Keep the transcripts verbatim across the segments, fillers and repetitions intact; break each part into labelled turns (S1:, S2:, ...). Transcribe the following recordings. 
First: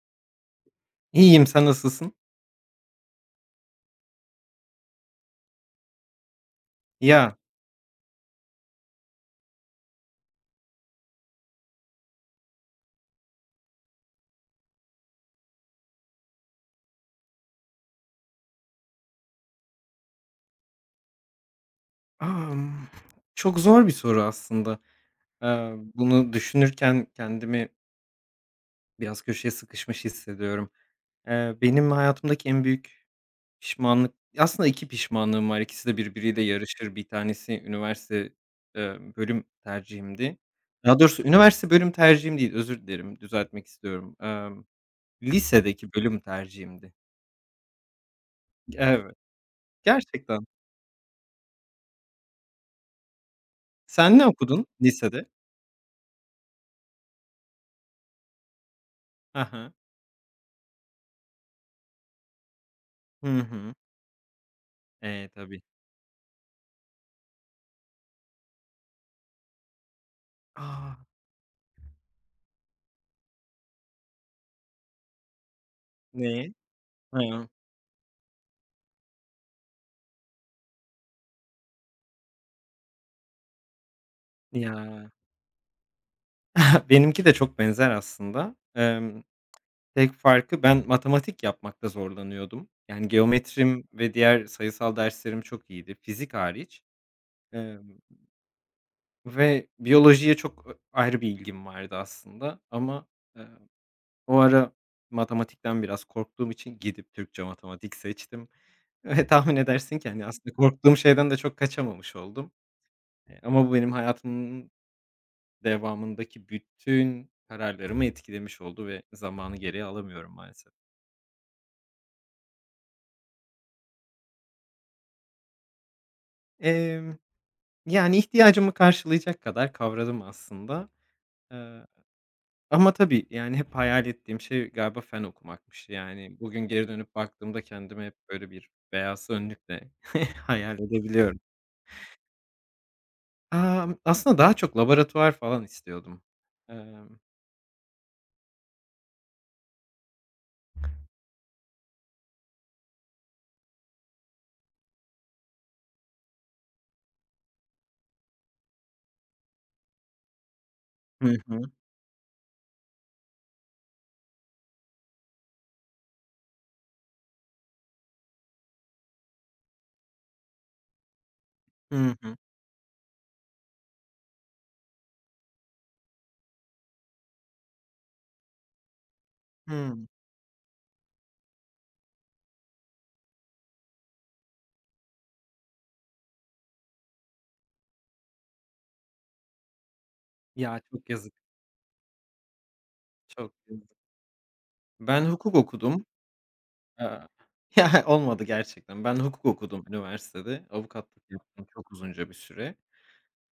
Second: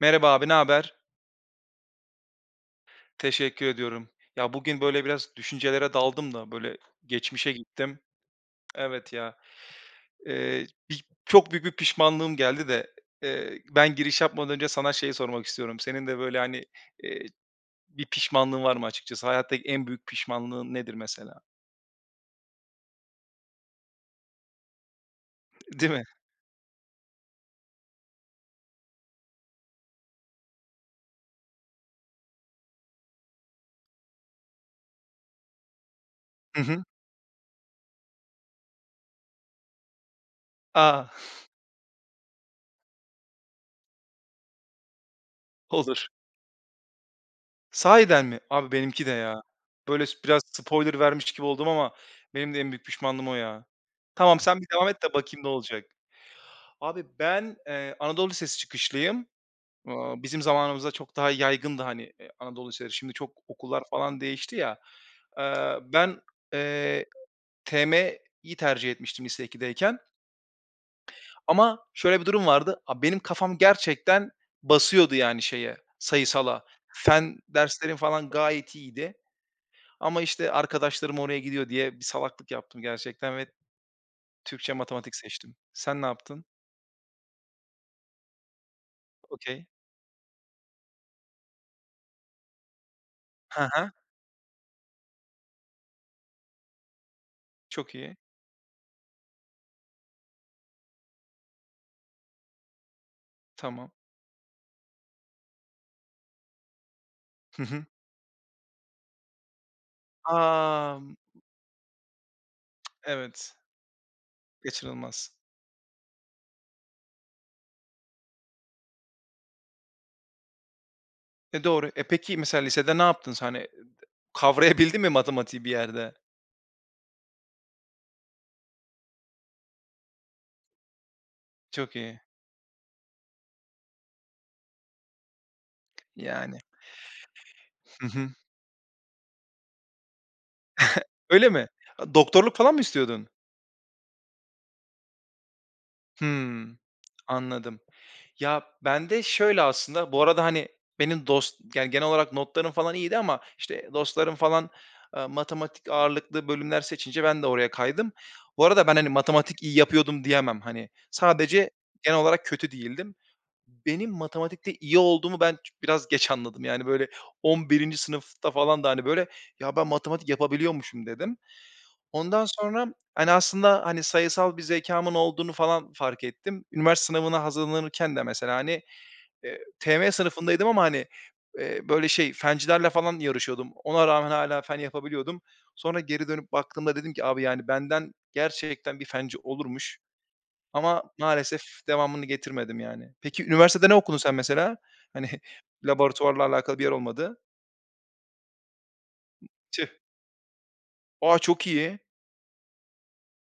S1: Merhaba abi, ne haber?
S2: İyiyim, sen nasılsın?
S1: Teşekkür ediyorum. Ya bugün böyle biraz düşüncelere daldım da böyle
S2: Ya,
S1: geçmişe gittim. Evet ya, eee, bir çok büyük bir pişmanlığım geldi de, eee, ben giriş yapmadan önce sana şeyi sormak istiyorum. Senin de böyle, hani, eee, bir pişmanlığın var mı açıkçası? Hayattaki en büyük pişmanlığın nedir mesela?
S2: amm, çok zor bir soru aslında. Eee,
S1: Değil mi?
S2: bunu düşünürken kendimi biraz köşeye sıkışmış hissediyorum. Eee, benim hayatımdaki en büyük pişmanlık aslında iki pişmanlığım var. İkisi de birbiriyle
S1: Hı hı.
S2: yarışır. Bir tanesi üniversite, eee, bölüm tercihimdi. Daha
S1: A!
S2: doğrusu üniversite bölüm tercihim değil, özür dilerim, düzeltmek istiyorum. Emm, lisedeki
S1: Olur.
S2: bölüm tercihimdi.
S1: Sahiden mi? Abi benimki de
S2: Evet,
S1: ya. Böyle s biraz
S2: gerçekten.
S1: spoiler vermiş gibi oldum ama benim de en büyük pişmanlığım o ya.
S2: Sen ne
S1: Tamam, sen
S2: okudun
S1: bir devam et de
S2: lisede?
S1: bakayım ne olacak. Abi ben, eee, Anadolu Lisesi çıkışlıyım.
S2: Aha.
S1: Aaa, bizim zamanımızda çok daha yaygındı, hani, eee, Anadolu liseleri. Şimdi
S2: Hı.
S1: çok
S2: Hı hı.
S1: okullar falan değişti ya.
S2: Tabii.
S1: Eee, ben, eee, T M'yi tercih etmiştim lise ikideyken,
S2: A!
S1: ama şöyle bir durum vardı. Abi benim kafam gerçekten basıyordu yani şeye,
S2: ne
S1: sayısala. Fen
S2: Hıı.
S1: derslerim falan gayet iyiydi ama işte arkadaşlarım oraya gidiyor diye bir salaklık yaptım gerçekten ve Türkçe,
S2: Ya.
S1: matematik seçtim. Sen ne yaptın?
S2: Benimki de çok benzer aslında. Emm,
S1: Okay.
S2: tek farkı ben matematik yapmakta zorlanıyordum. Yani
S1: He
S2: geometrim
S1: he.
S2: ve diğer sayısal derslerim çok iyiydi, fizik hariç. Emm,
S1: Çok iyi.
S2: ve biyolojiye çok ö ayrı bir ilgim vardı aslında ama, eee,
S1: Tamam.
S2: o ara matematikten biraz korktuğum için gidip Türkçe matematik seçtim ve tahmin edersin ki, hani, aslında korktuğum
S1: Amm,
S2: şeyden de çok kaçamamış oldum. Eee,
S1: evet,
S2: ama bu benim hayatımın
S1: kaçınılmaz.
S2: devamındaki bütün kararlarımı etkilemiş oldu ve zamanı geriye alamıyorum maalesef.
S1: E, doğru. E, peki mesela lisede ne yaptın sen? Hani, kavrayabildin mi matematiği bir yerde?
S2: Emm, yani, ihtiyacımı karşılayacak kadar kavradım aslında. Eee,
S1: Çok iyi.
S2: ama tabii, yani, hep hayal ettiğim şey galiba fen okumakmış. Yani, bugün
S1: Yani.
S2: geri dönüp baktığımda kendimi
S1: Hı
S2: hep
S1: hı.
S2: böyle bir beyaz önlükle hayal edebiliyorum.
S1: Öyle mi? A, doktorluk falan mı istiyordun?
S2: Amm, aslında daha çok laboratuvar falan istiyordum.
S1: Hımm,
S2: Emm
S1: anladım. Ya, bende şöyle aslında, bu arada, hani, benim dost yani, genel olarak notlarım falan iyiydi ama, işte, dostlarım falan, eee, matematik ağırlıklı bölümler seçince ben de oraya kaydım. Bu arada ben, hani, matematik iyi yapıyordum diyemem. Hani,
S2: Hı hı.
S1: sadece genel olarak kötü değildim. Benim matematikte iyi olduğumu ben ç biraz geç anladım. Yani, böyle, on birinci sınıfta falan da, hani, böyle, "Ya, ben matematik yapabiliyormuşum." dedim.
S2: Hı hı.
S1: Ondan sonra, hani, aslında, hani, sayısal bir zekamın olduğunu falan fark ettim. Üniversite sınavına hazırlanırken de mesela, hani, eee,
S2: Hımm.
S1: T M sınıfındaydım ama, hani, eee, böyle, şey, fencilerle falan yarışıyordum. Ona rağmen hala fen yapabiliyordum. Sonra geri dönüp baktığımda dedim ki, "Abi, yani, benden gerçekten bir fenci olurmuş."
S2: Ya,
S1: Ama
S2: çok yazık,
S1: maalesef devamını getirmedim yani. Peki
S2: çok
S1: üniversitede
S2: yazık.
S1: ne okudun sen mesela?
S2: Ben
S1: Hani,
S2: hukuk okudum.
S1: laboratuvarla alakalı bir yer
S2: Aaa.
S1: olmadı.
S2: Ya, olmadı gerçekten. Ben hukuk okudum
S1: Tüh.
S2: üniversitede. Avukatlık
S1: A,
S2: yaptım
S1: çok
S2: çok
S1: iyi,
S2: uzunca bir süre.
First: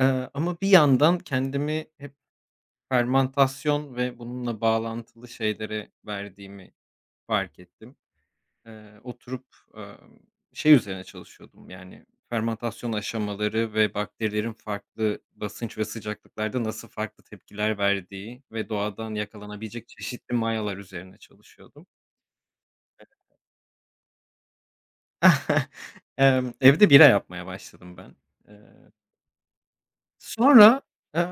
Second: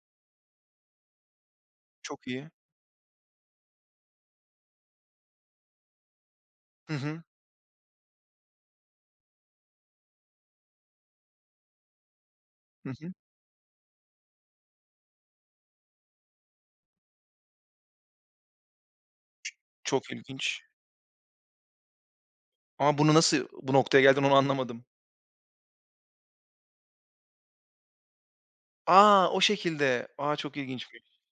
S2: Eee, ama bir yandan kendimi hep
S1: çok iyi.
S2: fermantasyon ve bununla bağlantılı şeylere verdiğimi
S1: Hı hı.
S2: fark ettim. Eee, oturup, emm, şey üzerine çalışıyordum, yani,
S1: Hı
S2: fermantasyon
S1: hı.
S2: aşamaları ve bakterilerin farklı basınç ve sıcaklıklarda nasıl farklı tepkiler verdiği ve doğadan yakalanabilecek
S1: Çok
S2: çeşitli
S1: ilginç.
S2: mayalar üzerine çalışıyordum.
S1: Ama bunu nasıl bu noktaya geldin onu anlamadım.
S2: Emm, evde bira yapmaya başladım ben. Eee,
S1: A, o şekilde. A, çok
S2: sonra,
S1: ilginçmiş.
S2: eee,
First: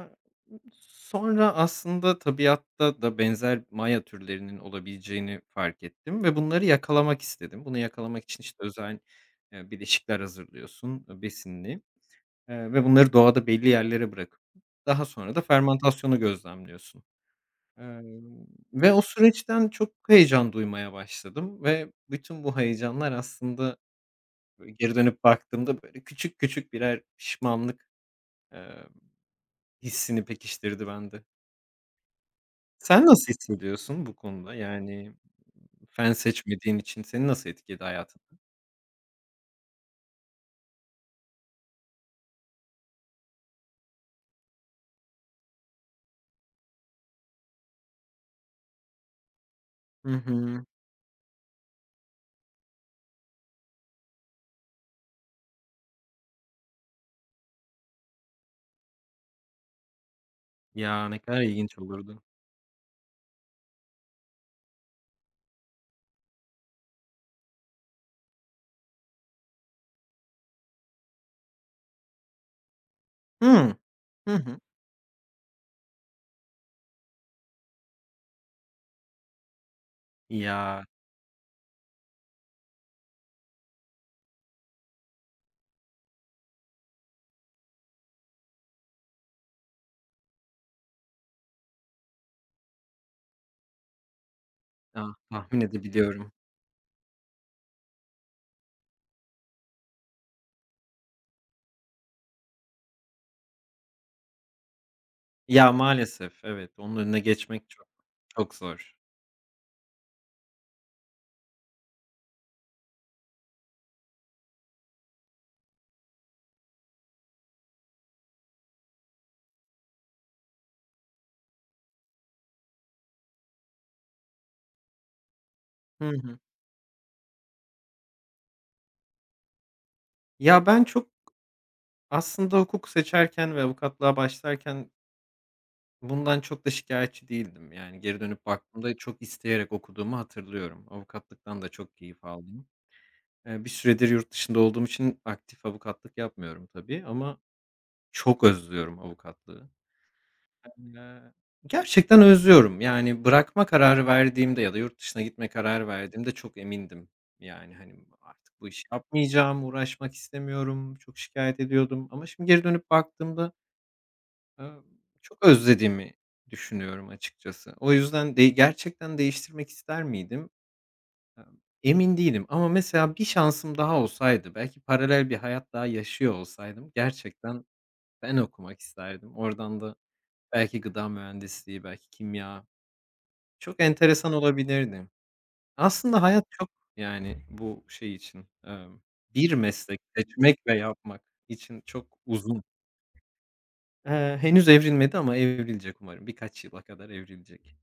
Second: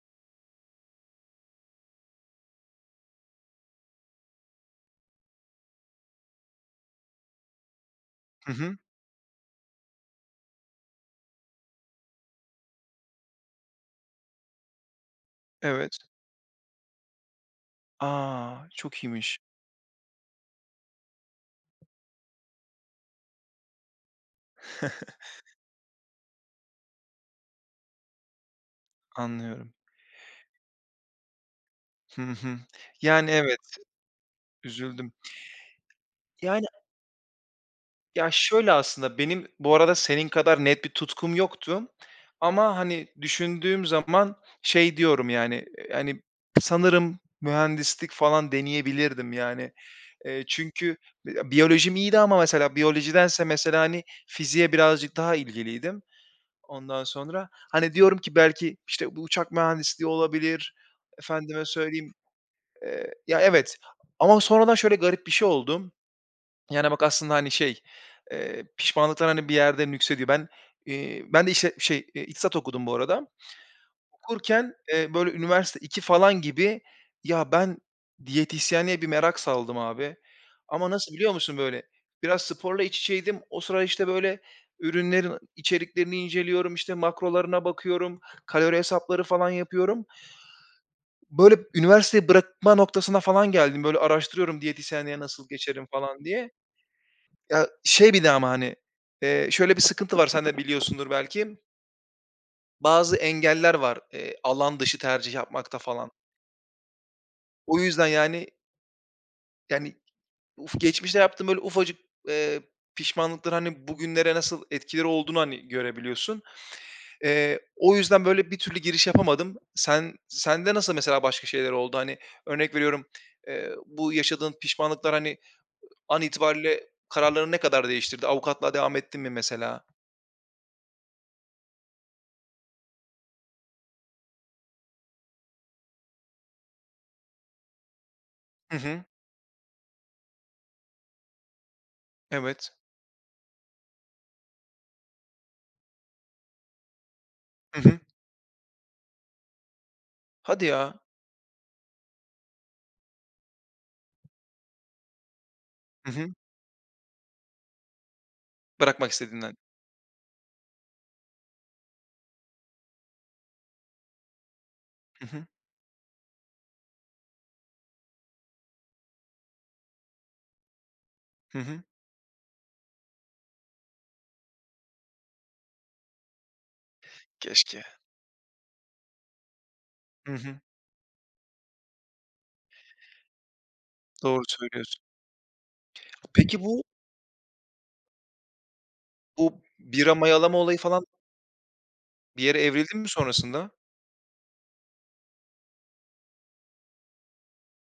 S2: sonra aslında tabiatta da benzer maya türlerinin olabileceğini fark ettim ve bunları yakalamak istedim. Bunu yakalamak için,
S1: Hı
S2: işte,
S1: hı.
S2: özel, eee, bileşikler hazırlıyorsun, eee, besinli, eee, ve bunları doğada belli yerlere bırakıp daha sonra da
S1: Evet.
S2: fermentasyonu gözlemliyorsun. Emm,
S1: A,
S2: ve o
S1: çok iyiymiş.
S2: süreçten çok heyecan duymaya başladım ve bütün bu heyecanlar aslında böyle geri dönüp baktığımda, böyle, küçük küçük birer pişmanlık, eee,
S1: Anlıyorum.
S2: hissini pekiştirdi bende.
S1: Hı hı.
S2: Sen
S1: Yani
S2: nasıl
S1: evet,
S2: hissediyorsun bu konuda? Yani
S1: üzüldüm.
S2: fen
S1: Yani
S2: seçmediğin için seni nasıl etkiledi hayatın?
S1: Ya, şöyle aslında, benim bu arada senin kadar net bir tutkum yoktu ama, hani, düşündüğüm zaman şey diyorum, yani, yani sanırım mühendislik falan deneyebilirdim, yani.
S2: Hı
S1: Eee,
S2: hı.
S1: çünkü bi biyolojim iyiydi ama mesela biyolojidense mesela, hani, fiziğe birazcık daha ilgiliydim. Ondan sonra, hani, diyorum ki belki, işte, bu uçak mühendisliği olabilir,
S2: Ya, ne kadar
S1: efendime
S2: ilginç
S1: söyleyeyim,
S2: olurdu.
S1: eee, ya, evet, ama sonradan şöyle garip bir şey oldu. Yani, bak, aslında, hani, şey, eee, pişmanlıklar, hani, bir yerde nüksediyor. Ben, eee, ben de işte şey, eee, iktisat okudum bu arada.
S2: Hıı. Hı hı.
S1: Okurken, eee, böyle, üniversite iki falan gibi, ya, ben diyetisyenliğe bir merak saldım abi
S2: Ya,
S1: ama nasıl biliyor musun, böyle, biraz sporla iç içeydim. O sıra, işte, böyle, ürünlerin içeriklerini inceliyorum, işte, makrolarına bakıyorum, kalori hesapları falan yapıyorum. Böyle, üniversiteyi bırakma noktasına falan geldim. Böyle, araştırıyorum
S2: ah,
S1: diyetisyenliğe nasıl
S2: tahmin
S1: geçerim falan
S2: edebiliyorum.
S1: diye. Ya, şey bir de ama, hani, eee, şöyle bir sıkıntı var, sen de biliyorsundur belki. Bazı engeller var, eee, alan dışı tercih
S2: Ya,
S1: yapmakta falan.
S2: maalesef evet, onun önüne geçmek
S1: O
S2: çok,
S1: yüzden, yani,
S2: çok zor.
S1: yani, uf geçmişte yaptığın böyle ufacık, eee, pişmanlıkların, hani, bugünlere nasıl etkileri olduğunu, hani, görebiliyorsun. Eee, o yüzden böyle bir türlü giriş yapamadım. Sen sende nasıl mesela başka şeyler oldu? Hani, örnek veriyorum, eee, bu yaşadığın pişmanlıklar, hani,
S2: Hı
S1: an
S2: hı.
S1: itibariyle kararlarını ne kadar değiştirdi? Avukatla devam ettin mi mesela?
S2: Ya, ben çok aslında hukuk seçerken ve avukatlığa başlarken bundan çok da şikâyetçi değildim. Yani geri dönüp
S1: Hı
S2: baktığımda
S1: hı.
S2: çok isteyerek okuduğumu hatırlıyorum. Avukatlıktan da çok keyif aldım.
S1: Evet.
S2: Eee, bir süredir yurt dışında olduğum için aktif avukatlık yapmıyorum tabii ama
S1: Hı hı.
S2: çok özlüyorum avukatlığı.
S1: Hadi ya.
S2: Eee, gerçekten özlüyorum. Yani bırakma kararı verdiğimde ya da yurt dışına gitme kararı
S1: Hı
S2: verdiğimde
S1: hı.
S2: çok emindim. Yani, hani, artık bu işi
S1: Bırakmak istediğinden.
S2: yapmayacağım, uğraşmak istemiyorum, çok şikâyet ediyordum ama şimdi geri dönüp baktığımda Emm,
S1: Hı
S2: çok
S1: hı.
S2: özlediğimi düşünüyorum açıkçası. O yüzden de gerçekten değiştirmek ister miydim? Emm,
S1: Hı hı.
S2: emin değilim ama mesela bir şansım daha olsaydı, belki paralel bir hayat daha yaşıyor olsaydım gerçekten
S1: Keşke.
S2: fen okumak isterdim. Oradan da
S1: Hı hı.
S2: belki gıda mühendisliği, belki kimya. Çok enteresan
S1: Doğru söylüyorsun.
S2: olabilirdi. Aslında hayat
S1: Peki
S2: çok
S1: bu
S2: yani bu şey için, emm, bir
S1: bu
S2: meslek
S1: bira mayalama
S2: seçmek ve
S1: olayı falan
S2: yapmak için çok
S1: bir yere
S2: uzun.
S1: evrildi mi sonrasında?
S2: Eee, henüz evrilmedi ama evrilecek umarım. Birkaç yıla kadar evrilecek.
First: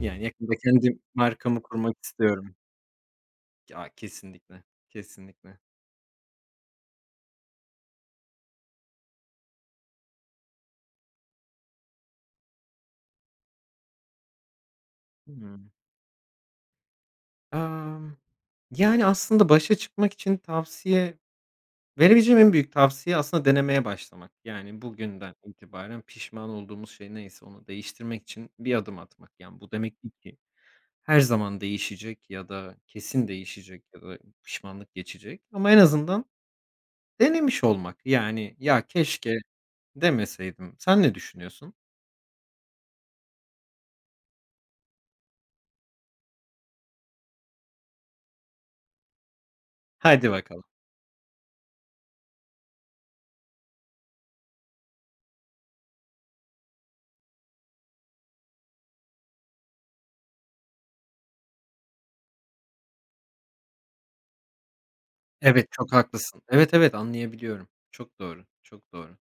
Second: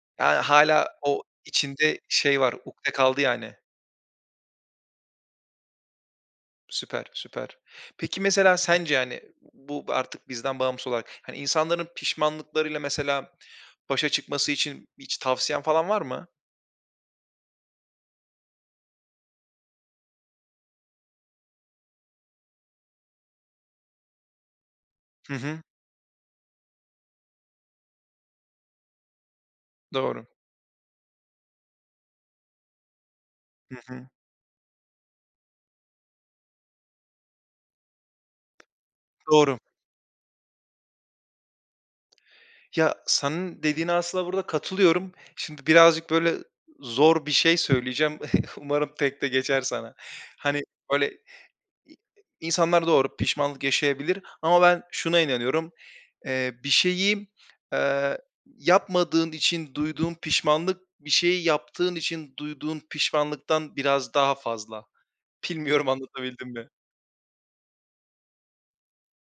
S2: Yani,
S1: Yani
S2: yakında
S1: hâlâ
S2: kendi
S1: o
S2: markamı kurmak
S1: içinde şey
S2: istiyorum.
S1: var, ukde kaldı yani.
S2: Ya, kesinlikle, kesinlikle.
S1: Süper, süper. Peki mesela sence, yani bu artık bizden bağımsız olarak, hani, insanların pişmanlıklarıyla mesela başa çıkması için hiç tavsiyen
S2: Hımm.
S1: falan var mı?
S2: Amm, yani, aslında başa çıkmak için tavsiye verebileceğim en büyük tavsiye aslında denemeye başlamak. Yani, bugünden
S1: Hı hı.
S2: itibaren pişman olduğumuz şey neyse onu değiştirmek için bir adım atmak. Yani, bu demek değil
S1: Doğru.
S2: ki her zaman değişecek ya da kesin
S1: Hı
S2: değişecek ya
S1: hı.
S2: da pişmanlık geçecek ama en azından denemiş olmak. Yani, "Ya, keşke"
S1: Doğru.
S2: demeseydim. Sen ne düşünüyorsun?
S1: Ya, senin dediğine aslında burada katılıyorum. Şimdi birazcık böyle zor bir şey söyleyeceğim. Umarım tekte geçer sana.
S2: Haydi
S1: Hani,
S2: bakalım.
S1: böyle, insanlar doğru pişmanlık yaşayabilir ama ben şuna inanıyorum. Eee, bir şeyi, eee, yapmadığın için duyduğun pişmanlık, bir şeyi yaptığın için duyduğun pişmanlıktan biraz daha fazla.
S2: Evet,
S1: Bilmiyorum
S2: çok haklısın.
S1: anlatabildim mi?
S2: Evet, evet, anlayabiliyorum. Çok doğru, çok doğru.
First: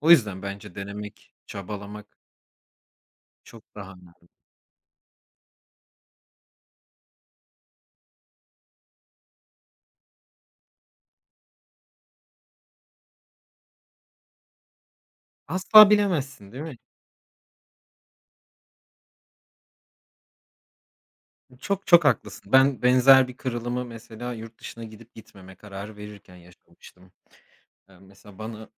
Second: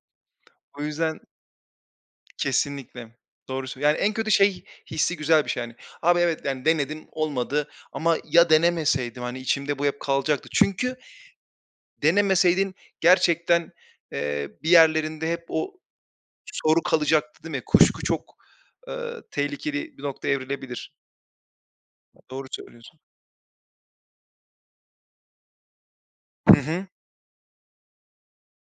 S2: O yüzden bence
S1: O yüzden
S2: denemek, çabalamak
S1: Kesinlikle. Doğru
S2: çok
S1: söylüyo
S2: daha
S1: Yani en
S2: önemli.
S1: kötü şey hissi güzel bir şey yani. Abi evet, yani denedim olmadı ama ya denemeseydim, hani, içimde bu hep kalacaktı. Çünkü denemeseydin gerçekten, eee, bir yerlerinde hep o
S2: Asla bilemezsin, değil mi?
S1: soru kalacaktı, değil mi? Kuşku çok, eee, tehlikeli bir nokta evrilebilir.
S2: Çok, çok
S1: Doğru
S2: haklısın. Ben
S1: söylüyorsun.
S2: benzer bir kırılımı mesela yurt dışına gidip gitmeme kararı verirken
S1: Hı hı.
S2: yaşamıştım. Eee, mesela bana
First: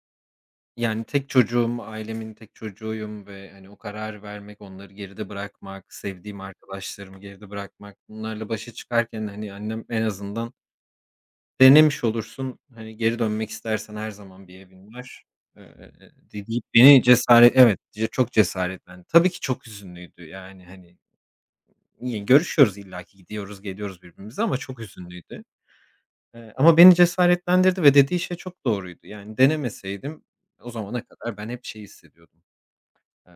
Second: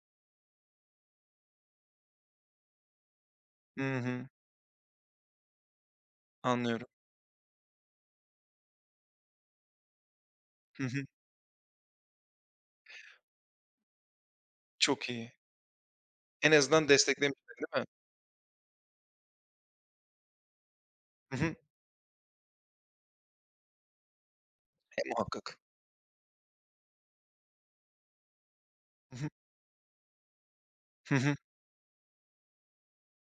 S2: yani tek çocuğum, ailemin tek çocuğuyum ve, hani, o
S1: Hı
S2: kararı
S1: hı.
S2: vermek, onları geride bırakmak, sevdiğim
S1: Anlıyorum.
S2: arkadaşlarımı geride bırakmak, bunlarla başa çıkarken, hani, annem en azından,
S1: Hı hı.
S2: "Denemiş olursun, hani, geri dönmek istersen her zaman bir evin
S1: Çok
S2: var,"
S1: iyi.
S2: eee,
S1: En
S2: deyip
S1: azından
S2: beni
S1: desteklemişler,
S2: cesaret Evet,
S1: değil mi?
S2: ce çok cesaretlendi. Tabii ki çok hüzünlüydü, yani, hani,
S1: Hı hı.
S2: yine görüşüyoruz illaki, gidiyoruz, geliyoruz birbirimize ama çok
S1: E,
S2: hüzünlüydü.
S1: muhakkak.
S2: Eee, ama beni cesaretlendirdi ve dediği şey çok doğruydu.
S1: Hı hı.
S2: Yani, denemeseydim o zamana
S1: Hı hı.
S2: kadar ben hep şey hissediyordum, eee,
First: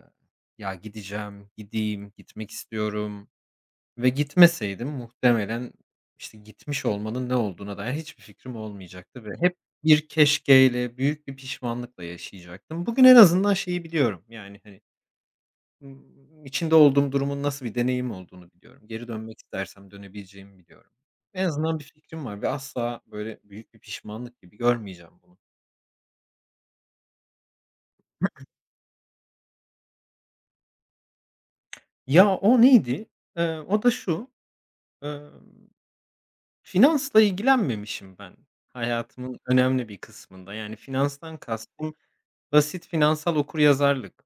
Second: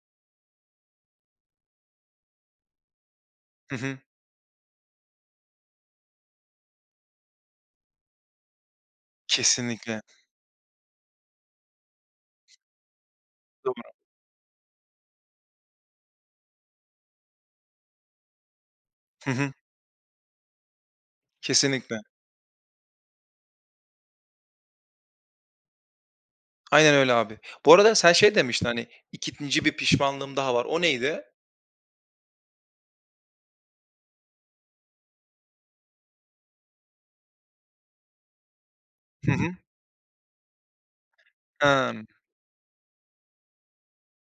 S2: "Ya, gideceğim, gideyim, gitmek istiyorum,"
S1: Hı hı.
S2: ve gitmeseydim muhtemelen, işte, gitmiş olmanın ne olduğuna dair hiçbir fikrim olmayacaktı ve hep
S1: Kesinlikle.
S2: bir keşkeyle, büyük bir pişmanlıkla yaşayacaktım. Bugün en azından şeyi
S1: Doğru.
S2: biliyorum, yani, hani, ımm, içinde olduğum durumun nasıl bir deneyim olduğunu biliyorum. Geri
S1: Hı
S2: dönmek
S1: hı.
S2: istersem dönebileceğimi biliyorum. En azından bir
S1: Kesinlikle.
S2: fikrim var ve asla, böyle, büyük bir pişmanlık gibi görmeyeceğim bunu.
S1: Aynen öyle abi. Bu arada sen şey demiştin, hani, ikinci bir pişmanlığım daha var. O neydi?
S2: Ya, o neydi? Eee, o da şu, emm, finansla ilgilenmemişim ben
S1: Hı
S2: hayatımın
S1: hı.
S2: önemli bir kısmında. Yani, finanstan kastım
S1: Hımm.
S2: basit finansal okuryazarlık.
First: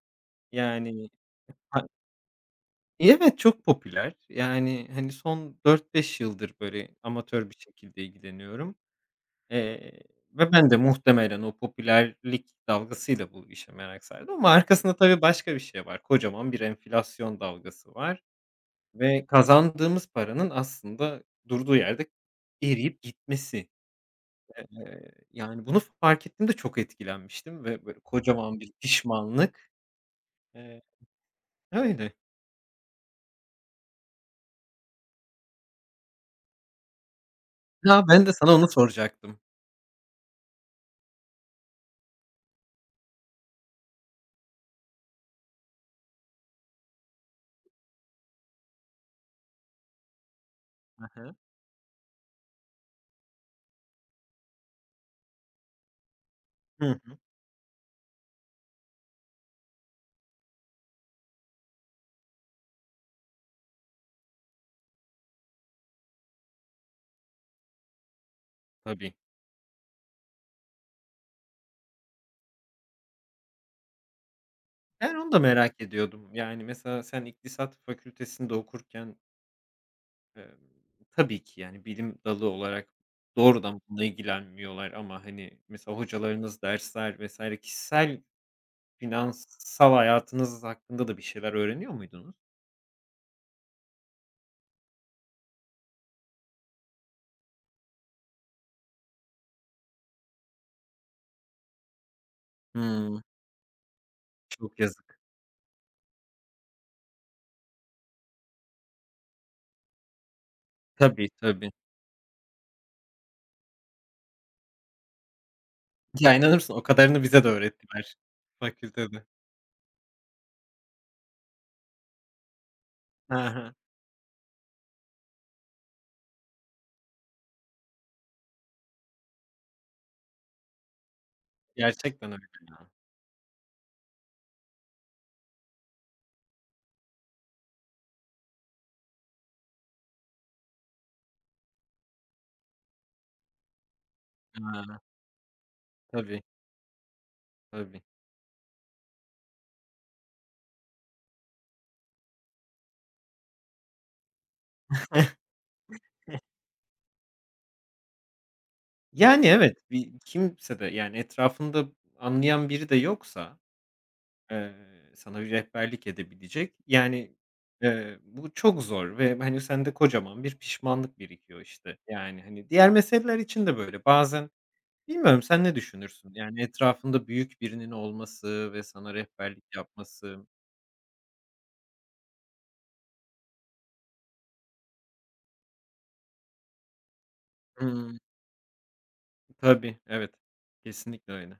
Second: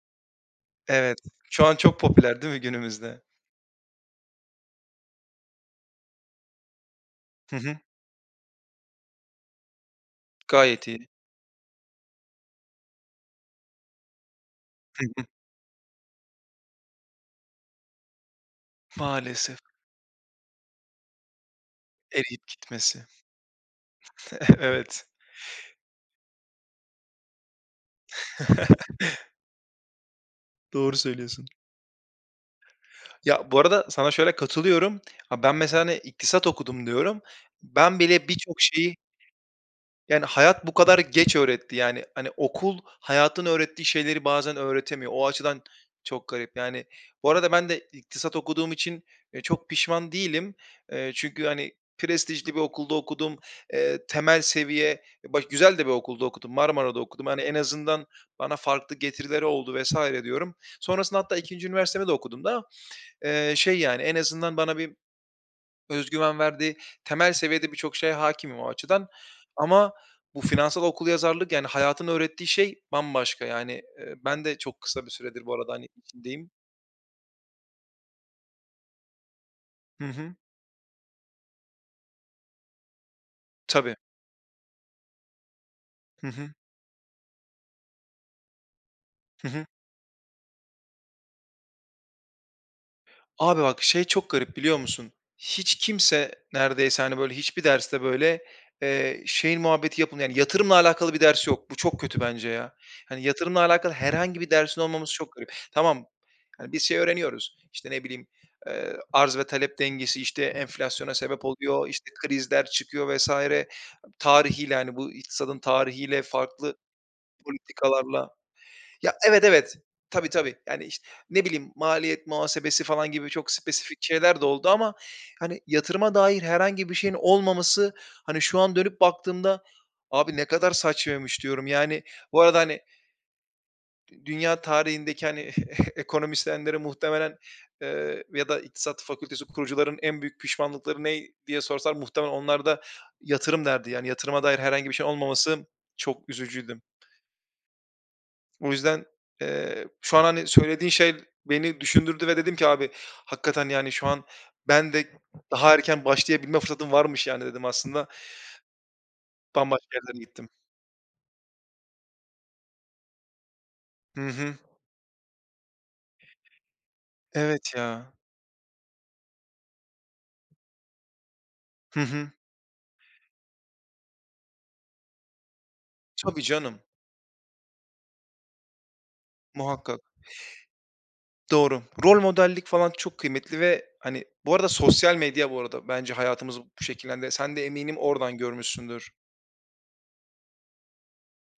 S2: Yani
S1: Evet. Şu an
S2: ha
S1: çok popüler değil mi günümüzde?
S2: Evet, çok popüler. Yani, hani, son dört beş yıldır, böyle, amatör bir
S1: Hı hı.
S2: şekilde ilgileniyorum, eee, ve ben de
S1: Gayet iyi.
S2: muhtemelen o popülerlik dalgasıyla bu işe merak sardım ama arkasında
S1: Hı
S2: tabii
S1: hı.
S2: başka bir şey var. Kocaman bir enflasyon dalgası var ve
S1: Maalesef
S2: kazandığımız paranın aslında durduğu yerde
S1: eriyip
S2: eriyip
S1: gitmesi.
S2: gitmesi.
S1: Evet.
S2: Eee, yani, bunu fark ettiğimde çok etkilenmiştim ve böyle kocaman bir pişmanlık. Eee,
S1: Doğru söylüyorsun.
S2: öyle.
S1: Ya, bu arada sana şöyle katılıyorum. Ha, ben mesela, hani, iktisat okudum diyorum. Ben
S2: Ya, ben
S1: bile
S2: de sana
S1: birçok
S2: onu
S1: şeyi
S2: soracaktım.
S1: Yani, hayat bu kadar geç öğretti. Yani, hani, okul hayatın öğrettiği şeyleri bazen öğretemiyor. O açıdan çok garip. Yani, bu arada ben de iktisat okuduğum için, eee, çok pişman değilim.
S2: Hı
S1: Eee,
S2: hı.
S1: çünkü, hani, prestijli bir okulda okudum. Eee, temel seviye e, baş güzel de bir okulda okudum.
S2: Hı
S1: Marmara'da
S2: hı.
S1: okudum, yani en azından bana farklı getirileri oldu vesaire diyorum. Sonrasında hatta ikinci üniversitemi de okudum da, eee, şey, yani, en azından bana bir öz güven verdi. Temel seviyede birçok şeye hakimim o açıdan
S2: Tabii.
S1: ama bu finansal okuryazarlık, yani, hayatın öğrettiği şey bambaşka. Yani, eee, ben de çok kısa bir
S2: Ben onu da
S1: süredir bu arada,
S2: merak
S1: hani,
S2: ediyordum.
S1: içindeyim.
S2: Yani, mesela sen İktisat Fakültesi'nde okurken,
S1: Hı hı.
S2: eee, tabii ki, yani, bilim dalı olarak doğrudan
S1: Tabii.
S2: bununla ilgilenmiyorlar ama, hani, mesela
S1: Hı hı.
S2: hocalarınız dersler vesaire kişisel
S1: Hı hı.
S2: finansal hayatınız hakkında da bir şeyler öğreniyor muydunuz?
S1: Abi bak şey çok garip biliyor musun? Hiç kimse neredeyse hani böyle hiçbir derste böyle, eee, şeyin muhabbeti yapılmıyor. Yani yatırımla alakalı bir ders yok. Bu çok kötü bence ya.
S2: Hımm,
S1: Hani yatırımla alakalı herhangi bir
S2: çok
S1: dersin olmaması
S2: yazık.
S1: çok garip. Tamam, hani biz şey öğreniyoruz, işte ne bileyim, eee, arz ve talep dengesi, işte, enflasyona
S2: Tabii,
S1: sebep
S2: tabii.
S1: oluyor, işte, krizler çıkıyor vesaire Tarihiyle, hani bu iktisadın tarihiyle,
S2: Ya, inanır mısın
S1: farklı
S2: o kadarını bize de öğrettiler
S1: politikalarla ya,
S2: fakültede.
S1: evet, evet. Tabii, tabii. Yani, işte, ne bileyim, maliyet muhasebesi falan gibi
S2: Hı
S1: çok
S2: hı.
S1: spesifik şeyler de oldu ama, hani, yatırıma dair herhangi bir şeyin olmaması, hani, şu an dönüp baktığımda, "Abi, ne kadar saçmaymış." diyorum. Yani,
S2: Gerçekten
S1: bu
S2: öyle
S1: arada,
S2: ya.
S1: hani, dünya tarihindeki, hani, ekonomistlerin muhtemelen, eee, ya da iktisat fakültesi kurucuların en büyük pişmanlıkları ne diye sorsalar muhtemelen onlar da yatırım derdi. Yani, yatırıma dair herhangi
S2: Aaa,
S1: bir şeyin olmaması çok
S2: tabii,
S1: üzücüydü.
S2: tabii.
S1: O yüzden, eee, şu an, hani, söylediğin şey beni düşündürdü ve dedim ki abi hakikaten, yani, şu an ben de daha erken başlayabilme fırsatım varmış yani dedim aslında.
S2: Yani, evet,
S1: Bambaşka
S2: bir
S1: yerlere gittim.
S2: kimse de, yani, etrafında anlayan biri de yoksa,
S1: Hı hı.
S2: eee, sana bir rehberlik edebilecek, yani,
S1: Evet ya.
S2: eee, bu çok zor ve, hani, sende kocaman bir pişmanlık birikiyor, işte.
S1: Hı hı.
S2: Yani, hani, diğer meseleler için de böyle. Bazen bilmiyorum sen ne düşünürsün?
S1: Tabii
S2: Yani,
S1: canım.
S2: etrafında büyük birinin olması ve sana rehberlik
S1: Muhakkak.
S2: yapması.
S1: Doğru. Rol modellik falan çok kıymetli ve, hani, bu arada sosyal medya bu arada bence hayatımızı bu şekilde. Sen de eminim
S2: Hımm.
S1: oradan görmüşsündür.
S2: Tabii, evet. Kesinlikle öyle.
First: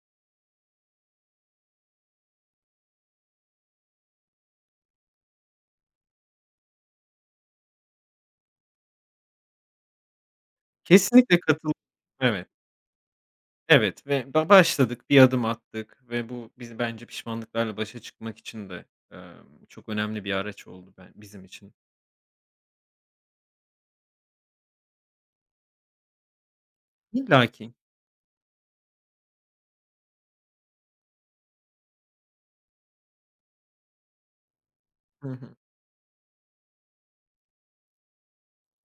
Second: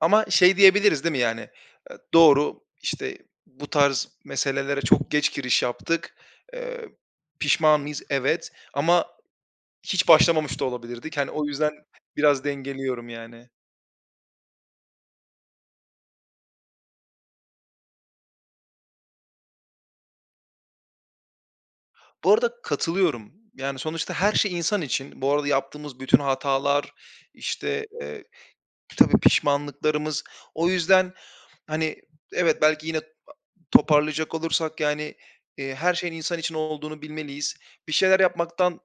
S1: Ama şey diyebiliriz değil mi yani, eee, doğru, işte, bu tarz meselelere çok geç giriş yaptık. Eee, pişman mıyız? Evet ama hiç başlamamış da olabilirdik. Hani,
S2: Kesinlikle
S1: o
S2: katıl
S1: yüzden biraz
S2: Evet.
S1: dengeliyorum yani.
S2: Evet ve ba başladık, bir adım attık ve bu bizi bence pişmanlıklarla başa çıkmak için de, emm, çok önemli bir araç oldu ben bizim için.
S1: Bu arada katılıyorum. Yani, sonuçta her şey insan için. Bu arada yaptığımız bütün hatalar,
S2: İllaki.
S1: işte, eee, tabii pişmanlıklarımız. O yüzden, hani, evet, belki yine toparlayacak olursak, yani,
S2: Hı hı.
S1: eee, her şeyin insan için olduğunu bilmeliyiz. Bir şeyler yapmaktan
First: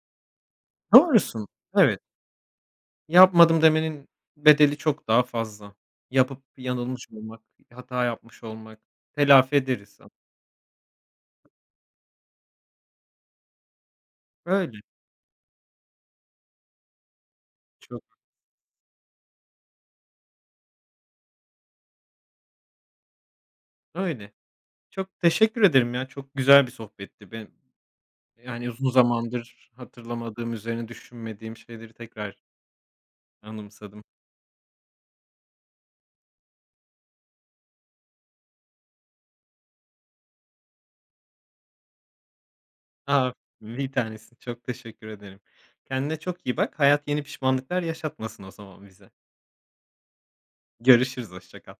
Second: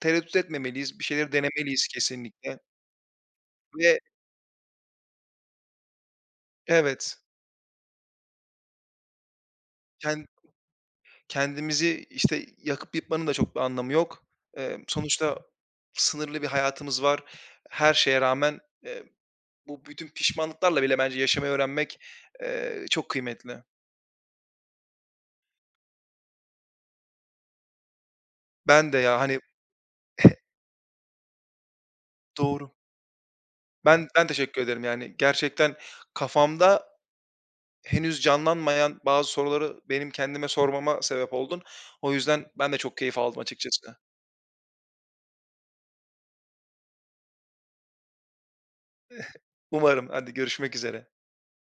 S1: Tereddüt etmemeliyiz, bir şeyleri
S2: Doğrusun.
S1: denemeliyiz
S2: Evet.
S1: kesinlikle
S2: Yapmadım
S1: ve
S2: demenin bedeli çok daha fazla. Yapıp yanılmış
S1: evet,
S2: olmak, hata yapmış olmak, telafi ederiz ama.
S1: ken kendimizi, işte, yakıp yıkmanın da çok bir anlamı yok.
S2: Öyle.
S1: Eee, sonuçta sınırlı bir hayatımız var. Her
S2: Çok
S1: şeye rağmen, eee, bu bütün pişmanlıklarla bile bence yaşamayı öğrenmek, eee, çok kıymetli.
S2: öyle. Çok teşekkür ederim ya. Çok güzel bir sohbetti. Ben yani uzun
S1: Ben de ya, hani,
S2: zamandır hatırlamadığım, üzerine düşünmediğim şeyleri tekrar
S1: doğru.
S2: anımsadım.
S1: Ben ben teşekkür ederim, yani, gerçekten kafamda henüz canlanmayan bazı soruları benim kendime sormama sebep oldun. O yüzden ben de çok keyif
S2: A,
S1: aldım
S2: bir
S1: açıkçası.
S2: tanesin. Çok teşekkür ederim. Kendine çok iyi bak. Hayat yeni pişmanlıklar yaşatmasın o zaman bize.
S1: Umarım. Hadi görüşmek üzere.
S2: Görüşürüz, hoşça kal.